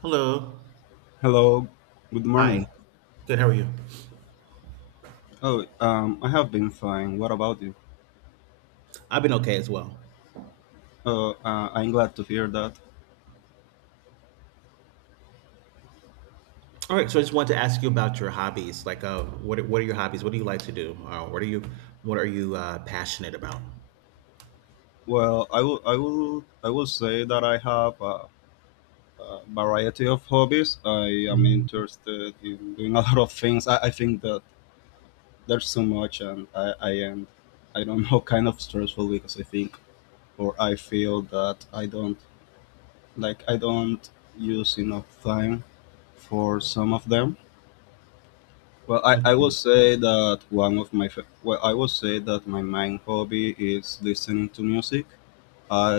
Hello. Hello, good Hi. morning. Good. How are you? Oh, I have been fine. What about you? I've been okay as well. Oh, I'm glad to hear that. All right. So I just wanted to ask you about your hobbies. Like, what are your hobbies? What do you like to do? What are you passionate about? Well, I will say that I have a variety of hobbies. I am Mhm. interested in doing a lot of things. I think that there's so much, and I am, I don't know, kind of stressful because I think or I feel that I don't use enough time for some of them. Well, I will Okay. say that one of my fa- well, I will say that my main hobby is listening to music.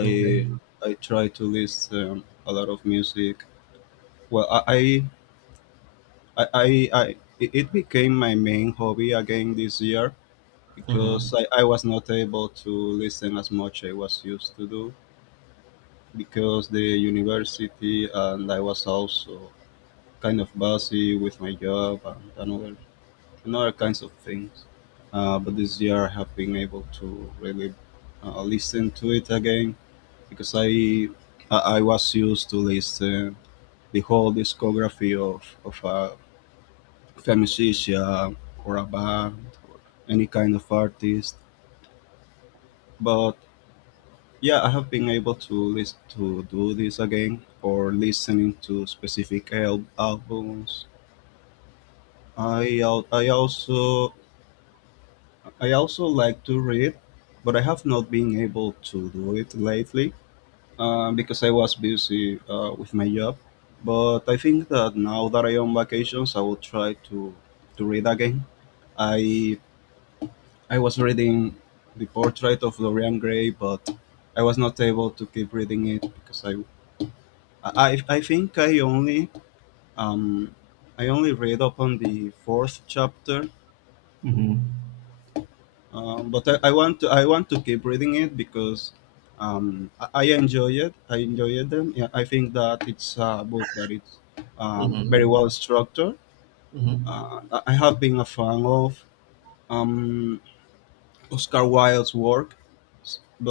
Okay. I try to listen a lot of music. Well, it became my main hobby again this year Mm-hmm. because I was not able to listen as much I was used to do because the university, and I was also kind of busy with my job and another and other kinds of things. But this year I have been able to really listen to it again because I was used to listen the whole discography of a musician or a band or any kind of artist. But yeah, I have been able to listen to do this again, or listening to specific albums. I al- I also I also like to read, but I have not been able to do it lately because I was busy with my job. But I think that now that I am on vacations, I will try to read again. I I was reading the Portrait of Dorian Gray, but I was not able to keep reading it because I think um, I only read up on the fourth chapter. Mm-hmm. But I want to I want to keep reading it because I enjoy it. I enjoyed them. Yeah, I think that it's a book that it's very well Mm-hmm. structured. Mm-hmm. I have been a fan of um, Oscar Wilde's work,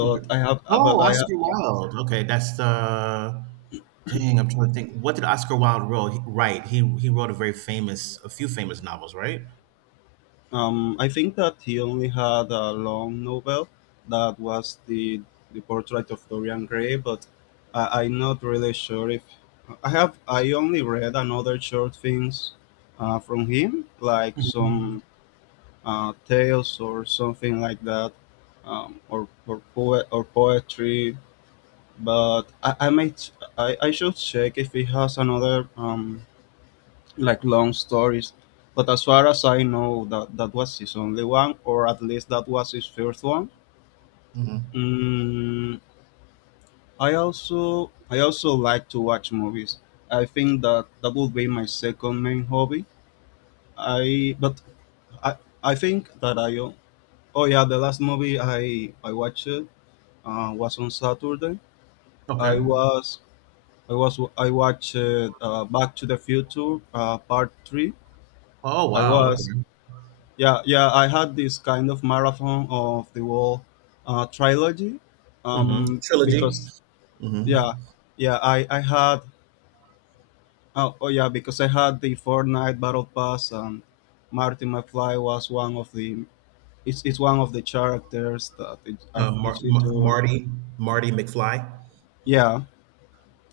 Okay. I have Oh, but Oscar Wilde. Okay, that's dang. I'm trying to think. What did Oscar Wilde wrote? Right. He wrote a few famous novels, right? I think that he only had a long novel, that was the Portrait of Dorian Gray, but I'm not really sure if I have. I only read another short things from him, like Mm-hmm. some tales or something like that, or poet or poetry. But I should check if he has another like long stories. But as far as I know, that was his only one, or at least that was his first one. Mm-hmm. Mm, I also like to watch movies. I think that that would be my second main hobby. I but I I think that I o- oh yeah the last movie I watched was on Saturday. I Okay. was I watched Back to the Future Part Three. Oh I wow. was Okay. Yeah, yeah, I had this kind of marathon of the whole trilogy, Mm-hmm. Trilogy. because Mhm. yeah, yeah, I had oh yeah because I had the Fortnite Battle Pass, and Marty McFly was one of the characters that it, Uh, Mar- it's it Mar- Marty Marty McFly. yeah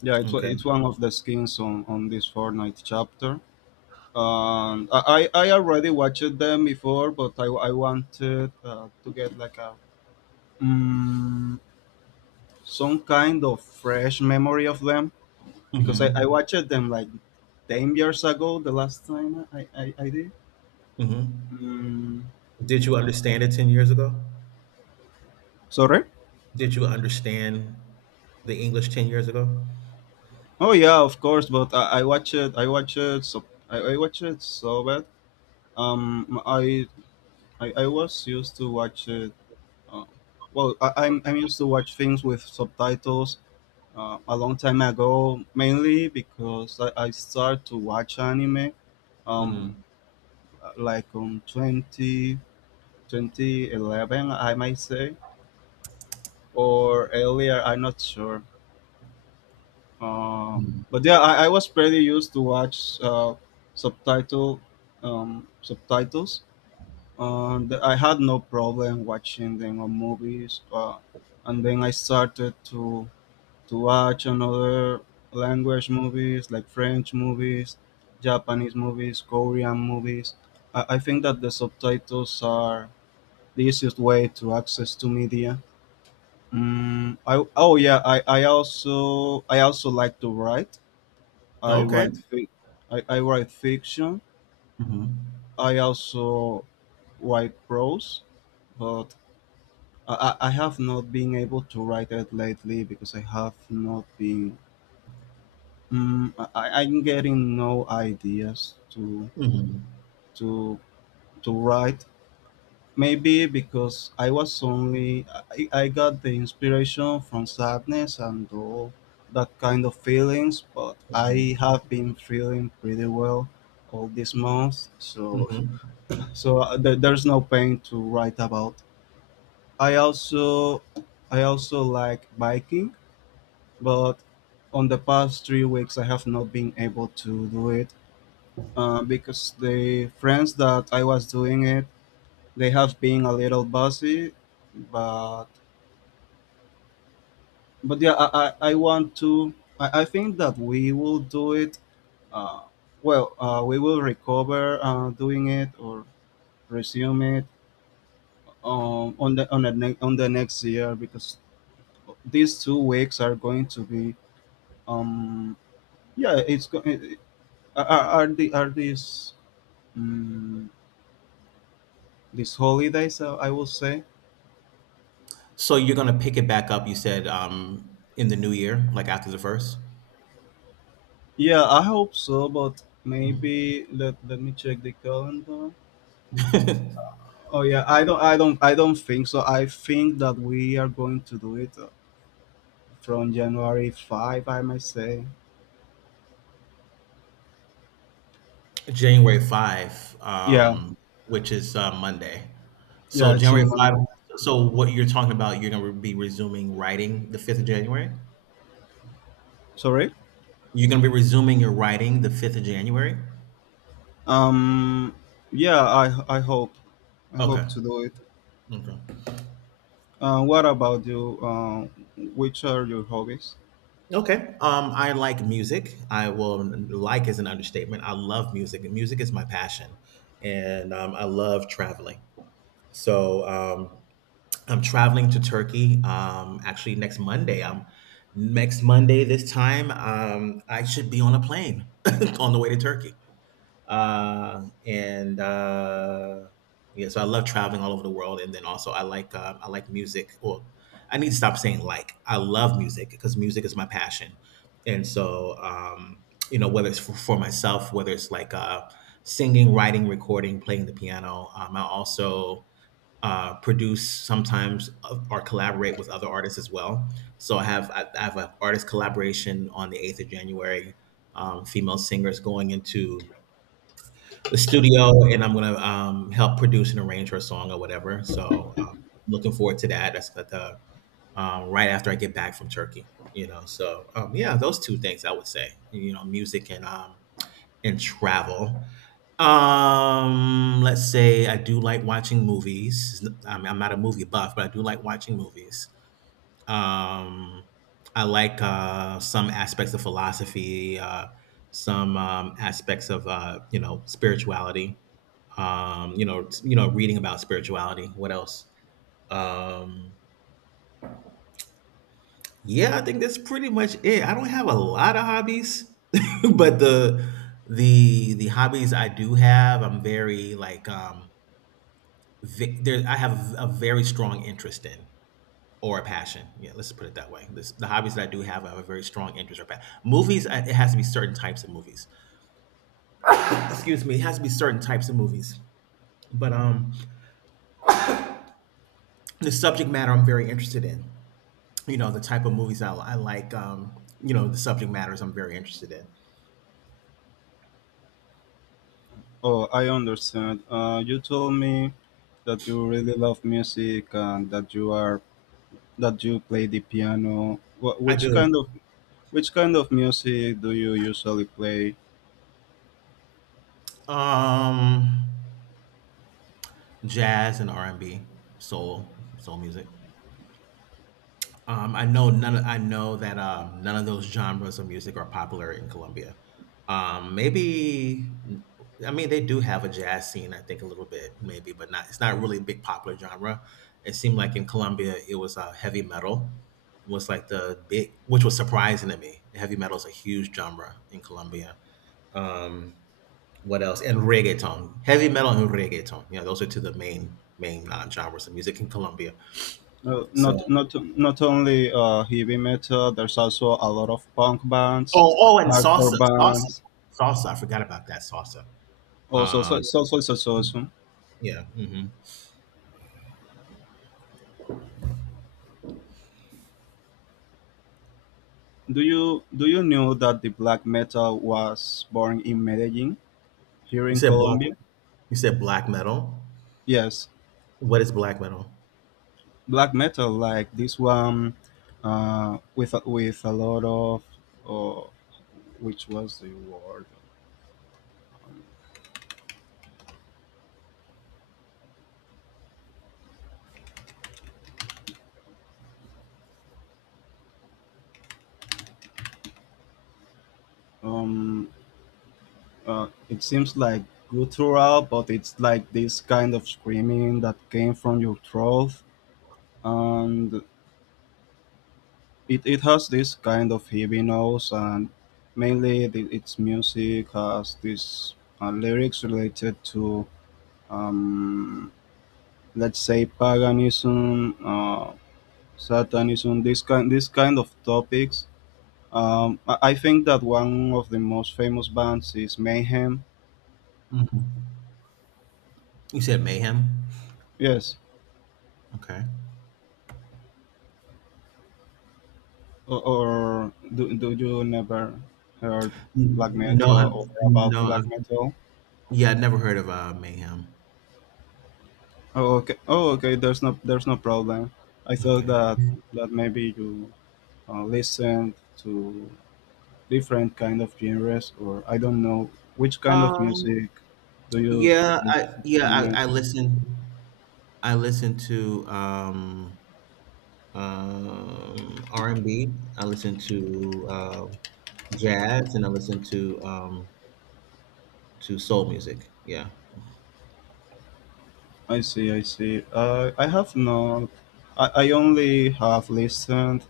Okay. it's one of the skins on this Fortnite chapter. I already watched them before, but I wanted to get Mm, some kind of fresh memory of them because I, Mhm. I watched them like 10 years ago, the last time I did. Mhm. Mm, Did you understand it 10 years ago? Sorry? Did you understand the English 10 years ago? Oh yeah, of course, but so I watched it so bad. Um, I, I was used to watch it. Uh, well, I'm used to watch things with subtitles a long time ago, mainly because I started to watch anime um, Mhm. like on 20 2011, I might say, or earlier. I'm not sure. Uh, Mhm. but yeah, I was pretty used to watch subtitle subtitles. And I had no problem watching them on movies. And then I started to watch another language movies, like French movies, Japanese movies, Korean movies. I think that the subtitles are the easiest way to access to media. Mm, I Oh yeah, I also like to write. I Okay. write fic, I write fiction. Mhm. I also write prose, but I have not been able to write it lately because I have not been. I'm getting no ideas Mhm. to to write. Maybe because I was only, I got the inspiration from sadness and all that kind of feelings, but I Mhm. have been feeling pretty well all this month, so Mhm. There's no pain to write about. I also I also like biking, but on the past 3 weeks I have not been able to do it because the friends that I was doing it, they have been a little busy, but yeah, I want to. I think that we will do it. Uh, well, we will recover doing it, or resume it on the next year, because these 2 weeks are going to be. Um, yeah, it's going. Are the are these um, holidays? I will say. So you're gonna pick it back up, you said, in the new year, like after the first? Yeah, I hope so, but maybe let me check the calendar. Oh yeah, I don't think so. I think that we are going to do it from January 5, I might say. January 5, Yeah, which is, Monday. yeah, So it's a January Monday. 5 so what you're talking about, you're gonna be resuming writing the 5th of January? Sorry. You're gonna be resuming your writing the 5th of January? Um, yeah, I hope Okay. to do it. Okay. What about you? Which are your hobbies? Okay. I like music. I will Like is an understatement. I love music, music is my passion, and I love traveling. So, I'm traveling to Turkey. Actually, next Monday. Next Monday this time, I should be on a plane on the way to Turkey. And yeah, so I love traveling all over the world, and then also I like music. Well, I need to stop saying like. I love music because music is my passion, and so you know whether it's for myself, whether it's like singing, writing, recording, playing the piano. I also produce sometimes or collaborate with other artists as well. So I have an artist collaboration on the 8th of January. Female singers going into the studio, and I'm gonna help produce and arrange her song or whatever. So looking forward to that. That's at the right after I get back from Turkey. You know, so yeah, those two things I would say. You know, music and travel. Let's say I do like watching movies. I mean, I'm not a movie buff, but I do like watching movies. Um, I like some aspects of philosophy, some aspects of you know spirituality. Reading about spirituality. What else? Um, yeah, I think that's pretty much it. I don't have a lot of hobbies, but the hobbies I do have, I'm very like ve- there I have a very strong interest in or a passion. Yeah, let's put it that way. The hobbies that I do have, I have a very strong interest or passion. Movies, it has to be certain types of movies. Excuse me, it has to be certain types of movies. But the subject matter I'm very interested in. You know, the type of movies I like. You know, the subject matters I'm very interested in. Oh, I understand. You told me that you really love music, and that you play the piano. I do. Which kind of music do you usually play? Um, Jazz and R and B, soul, soul music. I know that none of those genres of music are popular in Colombia. Maybe I mean they do have a jazz scene, I think a little bit maybe, but not, it's not really a big popular genre. It seemed like in Colombia it was heavy metal was like the big, which was surprising to me. Heavy metal is a huge genre in Colombia. Um, what else? And reggaeton. Heavy metal and reggaeton. You know, those are two of the main genres of music in Colombia. Uh, So. not not Not only heavy metal. There's also a lot of punk bands, Oh, oh, and hardcore salsa, salsa, bands, salsa. I forgot about that salsa. also Um, social association. yeah. Hmm. Do you know that the black metal was born in Medellin, here You in said black. Colombia? You said black metal. Yes, What is black metal? black metal like this one, with with a lot of, uh, which was the word, um, it seems like guttural, but it's like this kind of screaming that came from your throat, and it has this kind of heavy noise, and mainly its music has this lyrics related to, um, let's say, paganism, satanism, this kind of topics. I think that one of the most famous bands is Mayhem. Mhm. You said mayhem. Yes. Okay. Or Do you never heard black No, metal, or about no. Black metal? Yeah, I'd never heard of mayhem. Oh, okay. Oh, okay. There's no problem. I thought Okay. That maybe you listen to different kind of genres, or I don't know which kind of Um. music do you Yeah. listen I. to? Yeah. I listen to R and B. I listen to uh, jazz, and I listen to soul music. Yeah. I see, I see. I have not. I only have listened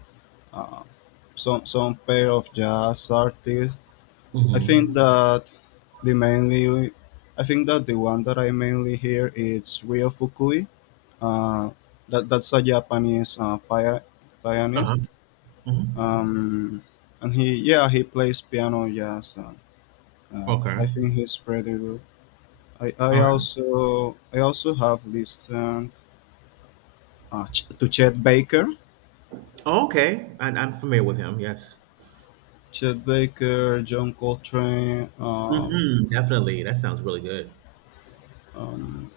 uh, some pair of jazz artists. I think Mm-hmm. that the mainly, I think that the one that I mainly hear is Ryo Fukui. Uh, that's a Japanese Uh-huh. pianist, Mm-hmm. um, and he plays piano jazz. Okay. I think he's pretty good. I, I All right. also I also have listened, to Chet Baker, Oh, okay. I'm familiar with him. Yes. Chet Baker, John Coltrane. Mm-hmm. Definitely. That sounds really good. um,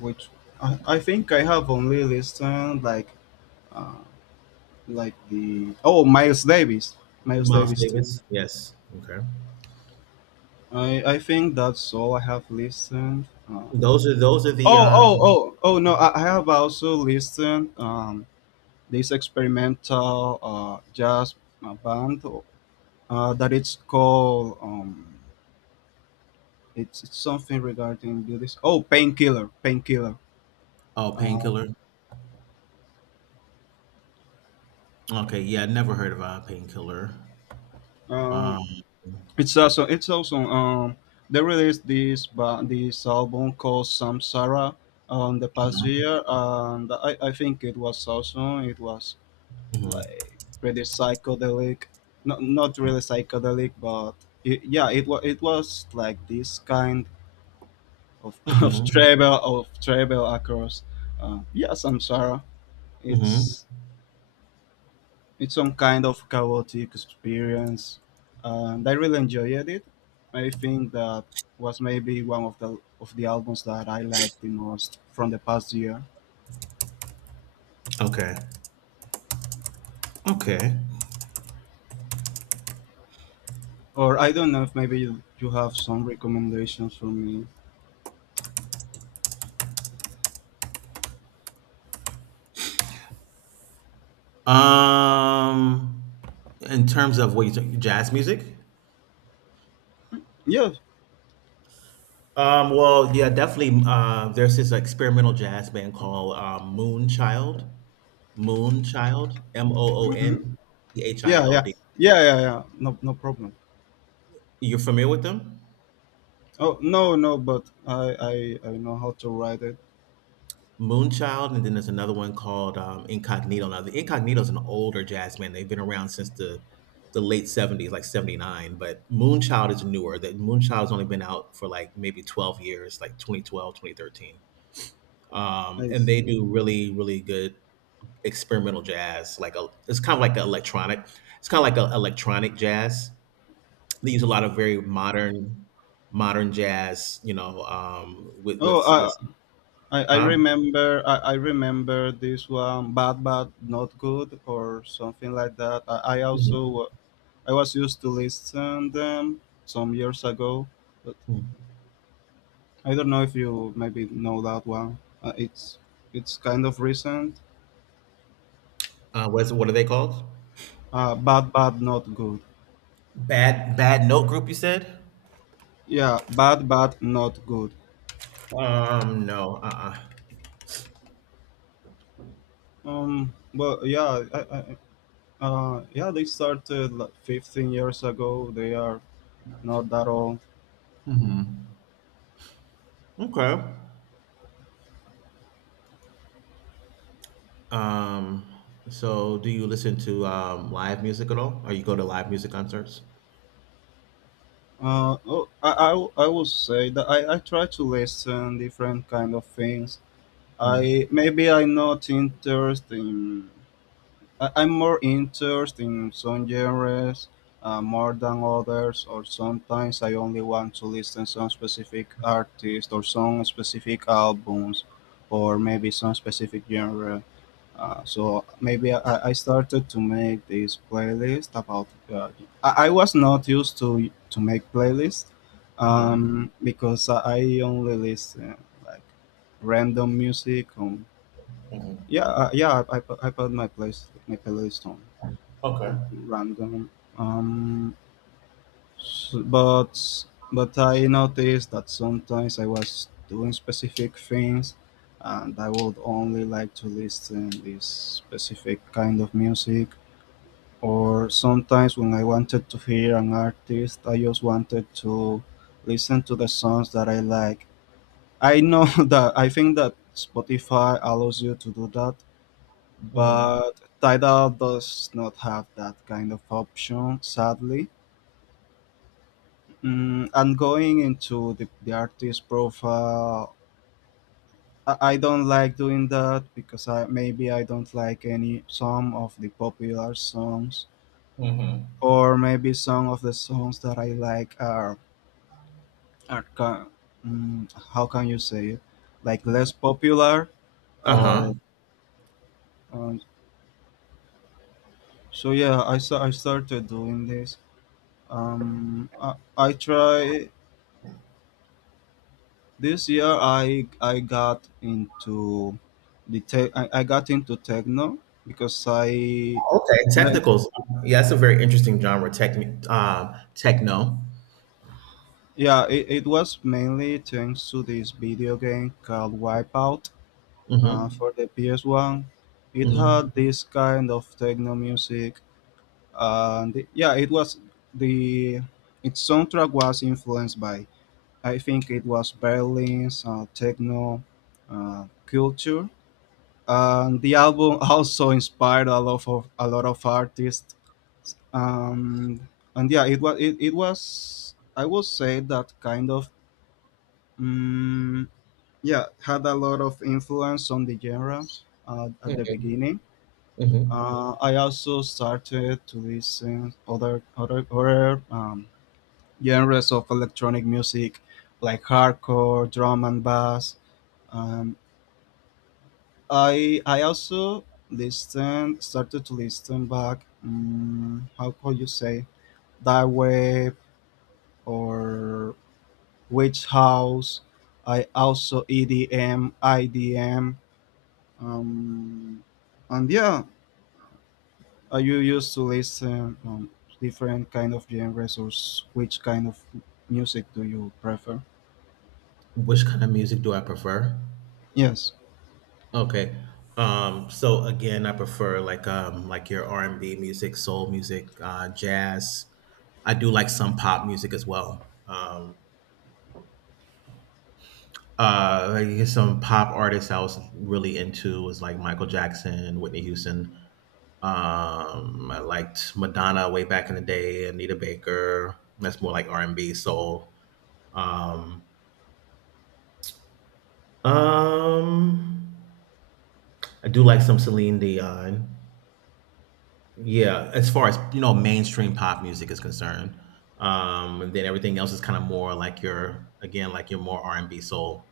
which I think I have only listened like, uh, the oh Miles Davis, Miles Miles Davis too. Davis. Yes. Okay. I think that's all I have listened. Those are the uh Oh no, I have also listened this experimental jazz band that it's called, it's something regarding this Painkiller Oh, uh, painkiller. Okay. Yeah. Never heard of painkiller. uh Um. It's also They released this album called Samsara on the past Mm-hmm. year, and I think it was awesome. It was like pretty psychedelic, not, not really psychedelic, but it was like this kind of, Mm-hmm. Of travel across yeah Samsara. Mm-hmm. It's it's some kind of chaotic experience, and I really enjoyed it. I think that was maybe one of the albums that I liked the most from the past year. Okay. Okay. Or I don't know if maybe you have some recommendations for me. Um. In terms of what you talk, jazz music. Yeah. Well, yeah, definitely. There's this experimental jazz band called Moonchild. Moonchild, M O O Hmm. N C H I Yeah, L yeah. D. Yeah, yeah, yeah. No, no problem. You're familiar with them? Oh, no, no, but I know how to write it. Moonchild, and then there's another one called Incognito. Now, the Incognito is an older jazz band. They've been around since the late 70s, like 79, but Moonchild is newer. That Moonchild's only been out for like maybe 12 years, like 2012, 2013. And Nice. they do really, really good experimental jazz, it's kind of like an electronic. It's kind of like an electronic jazz. They use a lot of very modern, modern jazz. You know, with oh i I, I huh? remember I, I remember this one, bad but not good, or something like that. I was used to listen them some years ago, but Mhm. I don't know if you maybe know that one. Uh, it's it's kind of recent. What are they called? Bad but not good. Bad bad note group. You said? Yeah, bad but not good. No. Well, yeah, they started like 15 years ago. They are not that old. uh hmm Okay. Um. So, do you listen to live music at all? Or you go to live music concerts? Uh, oh, I, I would say that I try to listen different kind of things. Mm-hmm. I maybe I'm not interested in. I'm more interested in some genres more than others, or sometimes I only want to listen some specific artist or some specific albums, or maybe some specific genre. So maybe I started to make this playlist about. I was not used to make playlists Mm-hmm. Because I only listen like random music. On yeah I put my place my playlist Okay. on random. Um, S- but but I noticed that sometimes I was doing specific things and I would only like to listen this specific kind of music, or sometimes when I wanted to hear an artist I just wanted to listen to the songs that I like. I know that I think that Spotify allows you to do that, Mm-hmm. but Tidal does not have that kind of option, sadly. And going into the artist profile, I don't like doing that because I maybe I don't like any some of the popular songs, Mm-hmm. or maybe some of the songs that I like are are ca- how can you say it, like less popular Uh huh. or um, so yeah I started doing this I try This year I got into the tech. I got into techno because I Okay, then- technicals. Yeah, that's a very interesting genre. Techno. yeah it was mainly thanks to this video game called Wipeout Mm-hmm. for the PS One. It had Mm-hmm. this kind of techno music, and yeah it was the its soundtrack was influenced by, I think it was Berlin's techno culture, and the album also inspired a lot of artists. Um, and yeah it was it was, I would say that kind of mm yeah, had a lot of influence on the genre at the Mm-hmm. beginning. Mm-hmm. I also started to listen other genres of electronic music like hardcore drum and bass. um, I also listen started to listen back. How could you say that, web or witch house? I also EDM, IDM, um, and yeah, I used to listen different kind of genres. Or which kind of music do you prefer? Which kind of music do I prefer? Yes. Okay. So again, I prefer like your R and B music, soul music, jazz. I do like some pop music as well. I Some pop artists I was really into was like Michael Jackson, Whitney Houston. I liked Madonna way back in the day, Anita Baker. That's more like R and B soul. Um, um, I do like some Celine Dion. Yeah, as far as mainstream pop music is concerned, and then everything else is kind of more like your, again, like your more R and B soul,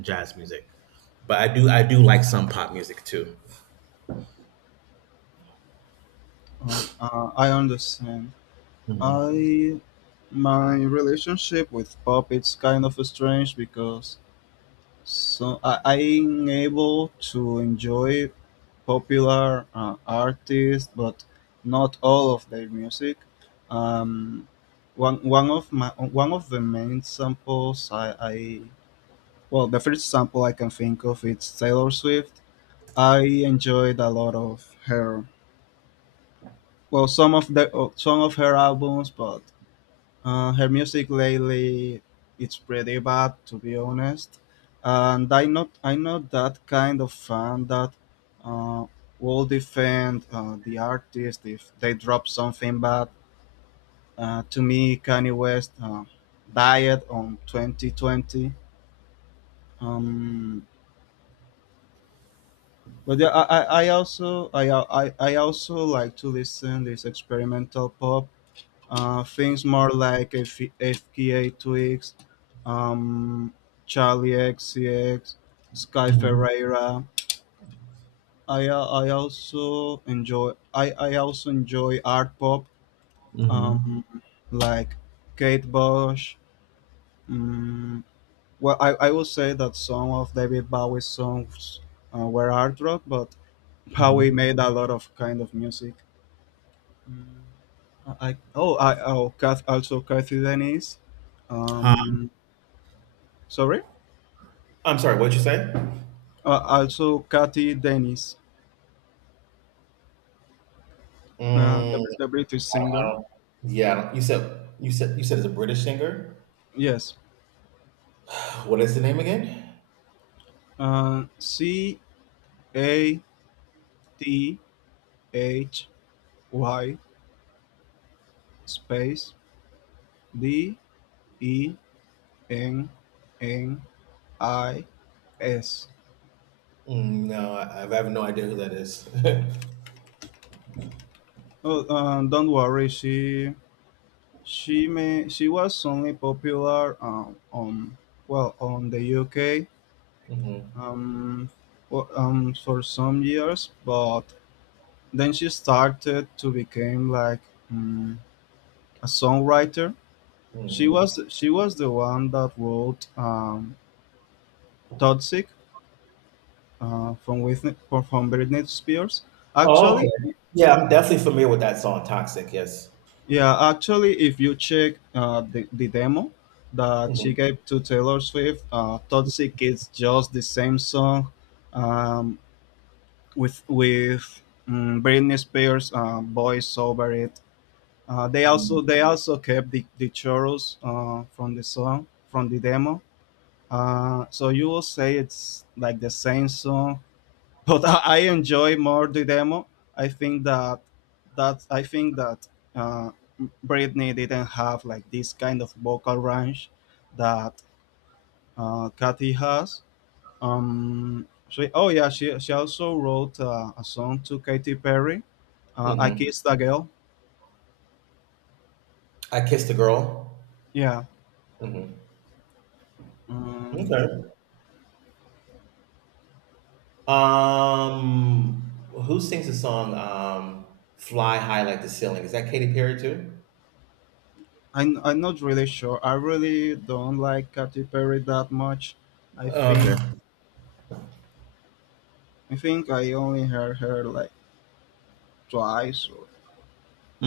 jazz music. But I do like some pop music too. I understand. Hmm. I My relationship with pop, it's kind of strange because so I'm able to enjoy popular artists, but not all of their music. Um, one one of my one of the main samples I well the first sample I can think of, it's Taylor Swift. I enjoyed a lot of her, well, some of the some of her albums, but her music lately, it's pretty bad to be honest, and I'm not that kind of fan that uh, will defend the artist if they drop something bad. To me, Kanye West died on 2020. Um, but yeah, I also like to listen this experimental pop things, more like FKA Twigs, um, Charlie XCX, Sky Hmm. Ferreira. I also enjoy I also enjoy art pop, Hmm. um, like Kate Bush. Um, I would say that some of David Bowie's songs were art rock, but Bowie Hmm. made a lot of kind of music. Mm, also, Kathy Denise. Huh? Um, Sorry. I'm sorry. What did you say? Also, Kathy Dennis, Mm, the British singer. Uh, yeah, you said it's a British singer. Yes. What is the name again? Cathy space Dennis. Mm, no, I have no idea who that is. Oh, don't worry. She was only popular on, well, on the UK Mhm. um, for some years, but then she started to become like mm, a songwriter. Mhm. She was the one that wrote "Toxic" from Whitney, from Britney Spears. Oh, okay. Actually, Yeah, I'm definitely familiar with that song, Toxic. Yes. yeah, actually, if you check the demo that she Hmm. gave to Taylor Swift, "Toxic" is just the same song um, with Britney Spears' voice over it. They also kept the chorus from the song from the demo. So you will say it's like the same song, but I enjoy more the demo. I think that I think that uh, Britney didn't have like this kind of vocal range that Kathy has. Oh yeah, she also wrote a song to Katy Perry. I Hmm. kissed a girl. I kissed a girl. Yeah. Hmm. Um, Okay. Who sings the song "Fly High Like the Ceiling"? Is that Katy Perry too? I'm not really sure. I really don't like Katy Perry that much. I Okay. think I think I only heard her like twice. Or,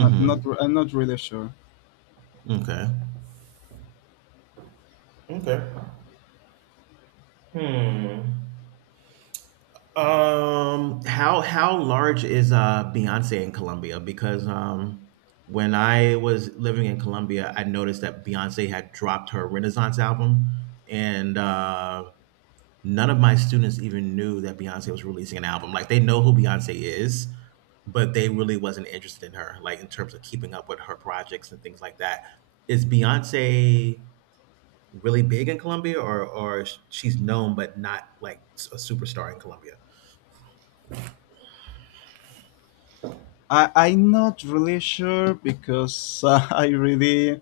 I'm not really sure. Okay. Okay. Hmm. How large is Beyonce in Colombia? Because when I was living in Colombia, I noticed that Beyonce had dropped her Renaissance album, and none of my students even knew that Beyonce was releasing an album. Like they know who Beyonce is, but they really wasn't interested in her, like in terms of keeping up with her projects and things like that. Is Beyonce really big in Colombia, or she's known but not like a superstar in Colombia? I'm not really sure because I really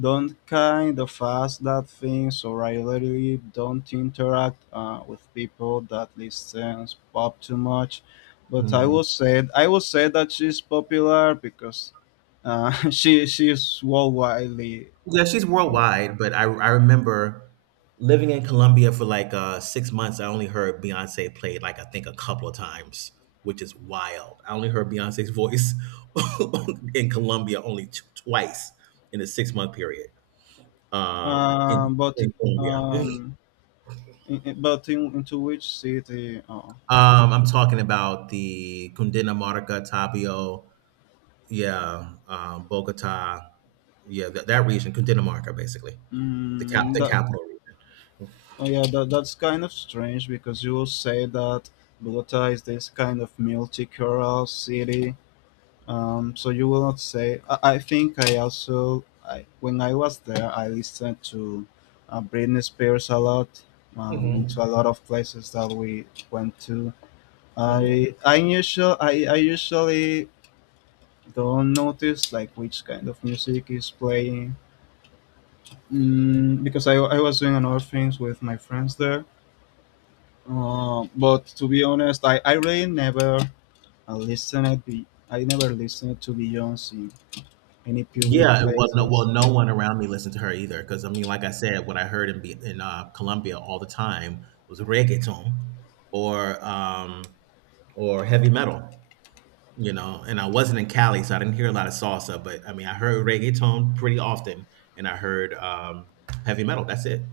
don't kind of ask that things, or I really don't interact with people that listens pop too much. But I will say that she's popular because she's worldwide. Yeah, she's worldwide, but I remember living in Colombia for like 6 months. I only heard Beyonce played like I think a couple of times, which is wild. I only heard Beyonce's voice in Colombia only twice in a 6-month period. Um, in, But in Colombia, um, in- but in, Into which city? Oh, I'm talking about the Cundinamarca, Tabio, yeah, Bogota, yeah, that region, Cundinamarca, basically mm, the that capital. Mhm. oh yeah, that, that's kind of strange because you will say that Bogota is this kind of multicultural city. So you will not say. I think I also I, When I was there, I listened to Britney Spears a lot. Into a lot of places that we went to. Mhm. I usually don't notice like which kind of music is playing, because I was doing another things with my friends there, but to be honest I really never I never listened to Beyonce in any public Yeah, well, no, places. well, no one around me listened to her either. Because I mean, like I said, what I heard in Colombia all the time was reggaeton or, um, or heavy metal, you know? And I wasn't in Cali, so I didn't hear a lot of salsa, but, I mean, I heard reggaeton pretty often, and I heard, heavy metal. That's it.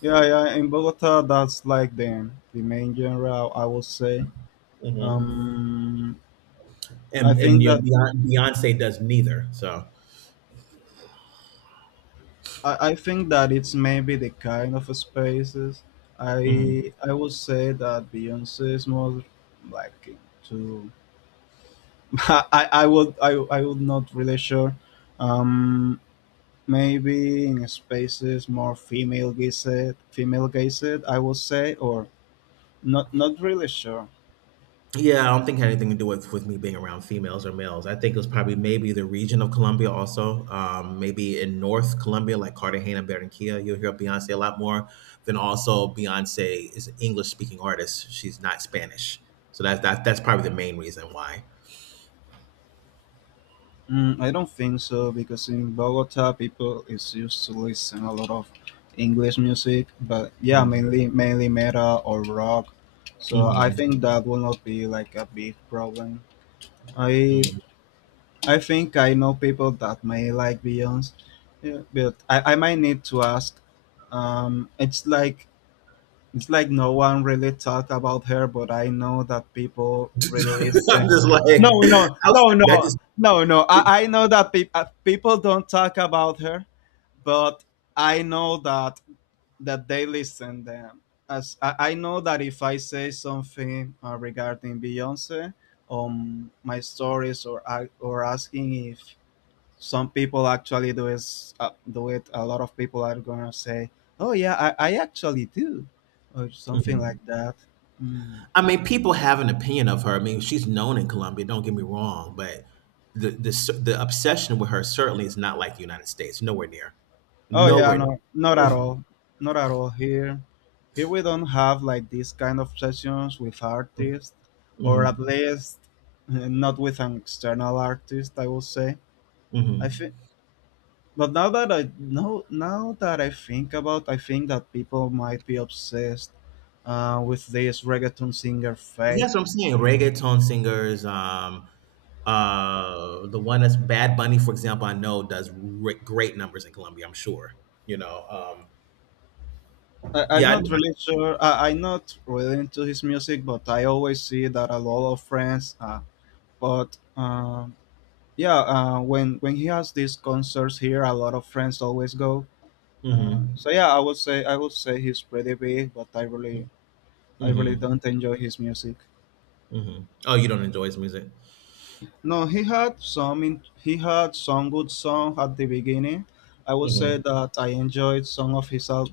Yeah, in Bogota that's like the main genre I would say. Mhm. um I and and think you know that Beyonce does neither. So. I think that it's maybe the kind of spaces. Mhm. I would say that Beyonce is more like to I would not, really sure. Um Maybe in spaces more female gazed, I would say, or not really sure. Yeah, I don't think it had anything to do with me being around females or males. I think it was probably maybe the region of Colombia also. Maybe in North Colombia, like Cartagena, Barranquilla, you'll hear Beyonce a lot more. Then also Beyonce is an English speaking artist. She's not Spanish, so that's probably the main reason why. I don't think so because in Bogota people is used to listen a lot of English music, but yeah, Mhm. Mainly metal or rock. So I Mhm. think that will not be like a big problem. I Mhm. I think I know people that may like Beyonce, yeah, but I might need to ask. Um, it's like it's like no one really talk about her, but I know that people really listen. I'm just like, No, no, no, that no, just. no, no. I know that people don't talk about her, but I know that they listen them. As I know that if I say something regarding Beyonce, my stories or asking if some people actually do is do it, a lot of people are gonna say, oh yeah, I actually do, or something like Mhm. that. mm. I mean, people have an opinion of her. I mean, she's known in Colombia. Don't get me wrong, but the obsession with her certainly is not like the United States. Nowhere near. Oh yeah, Nowhere near. no, not at all, not at all. Here we don't have like these kind of sessions with artists, or at Hmm. least not with an external artist I will say. Hmm. I think but now that I think about, I think that people might be obsessed with this reggaeton singer Fade. Yes, I'm seeing reggaeton singers. The one that's Bad Bunny, for example, I know does great numbers in Colombia. I'm sure. You know. I'm Yeah. Not really sure. I'm not really into his music, but I always see that a lot of friends. But Yeah, when he has these concerts here, a lot of friends always go. mm-hmm, So yeah, I would say he's pretty big, but I really mm-hmm, don't enjoy his music. mm-hmm. Oh, you don't enjoy his music. No, he had some good song at the beginning. I would say Mm-hmm. that I enjoyed some of his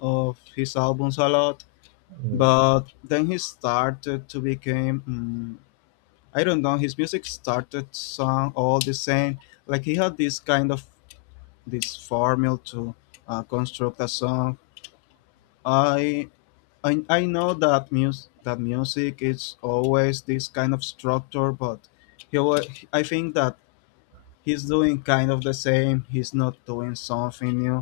of his albums a lot. Hmm. But then he started to become, I don't know, his music started sound all the same, like he had this kind of this formula to construct a song. i I know that music is always this kind of structure, but he wa- I think that he's doing kind of the same, he's not doing something new.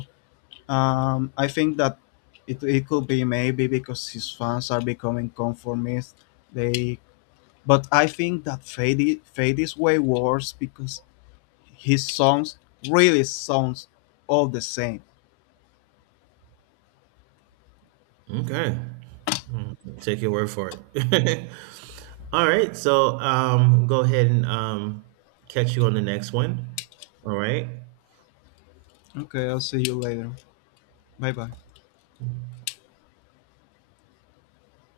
I think that it could be maybe because his fans are becoming conformist. They But I think that Fade is way worse because his songs really sounds all the same. Okay. Mm, take your word for it. All right. So go ahead and catch you on the next one. All right. Okay, I'll see you later. Bye bye.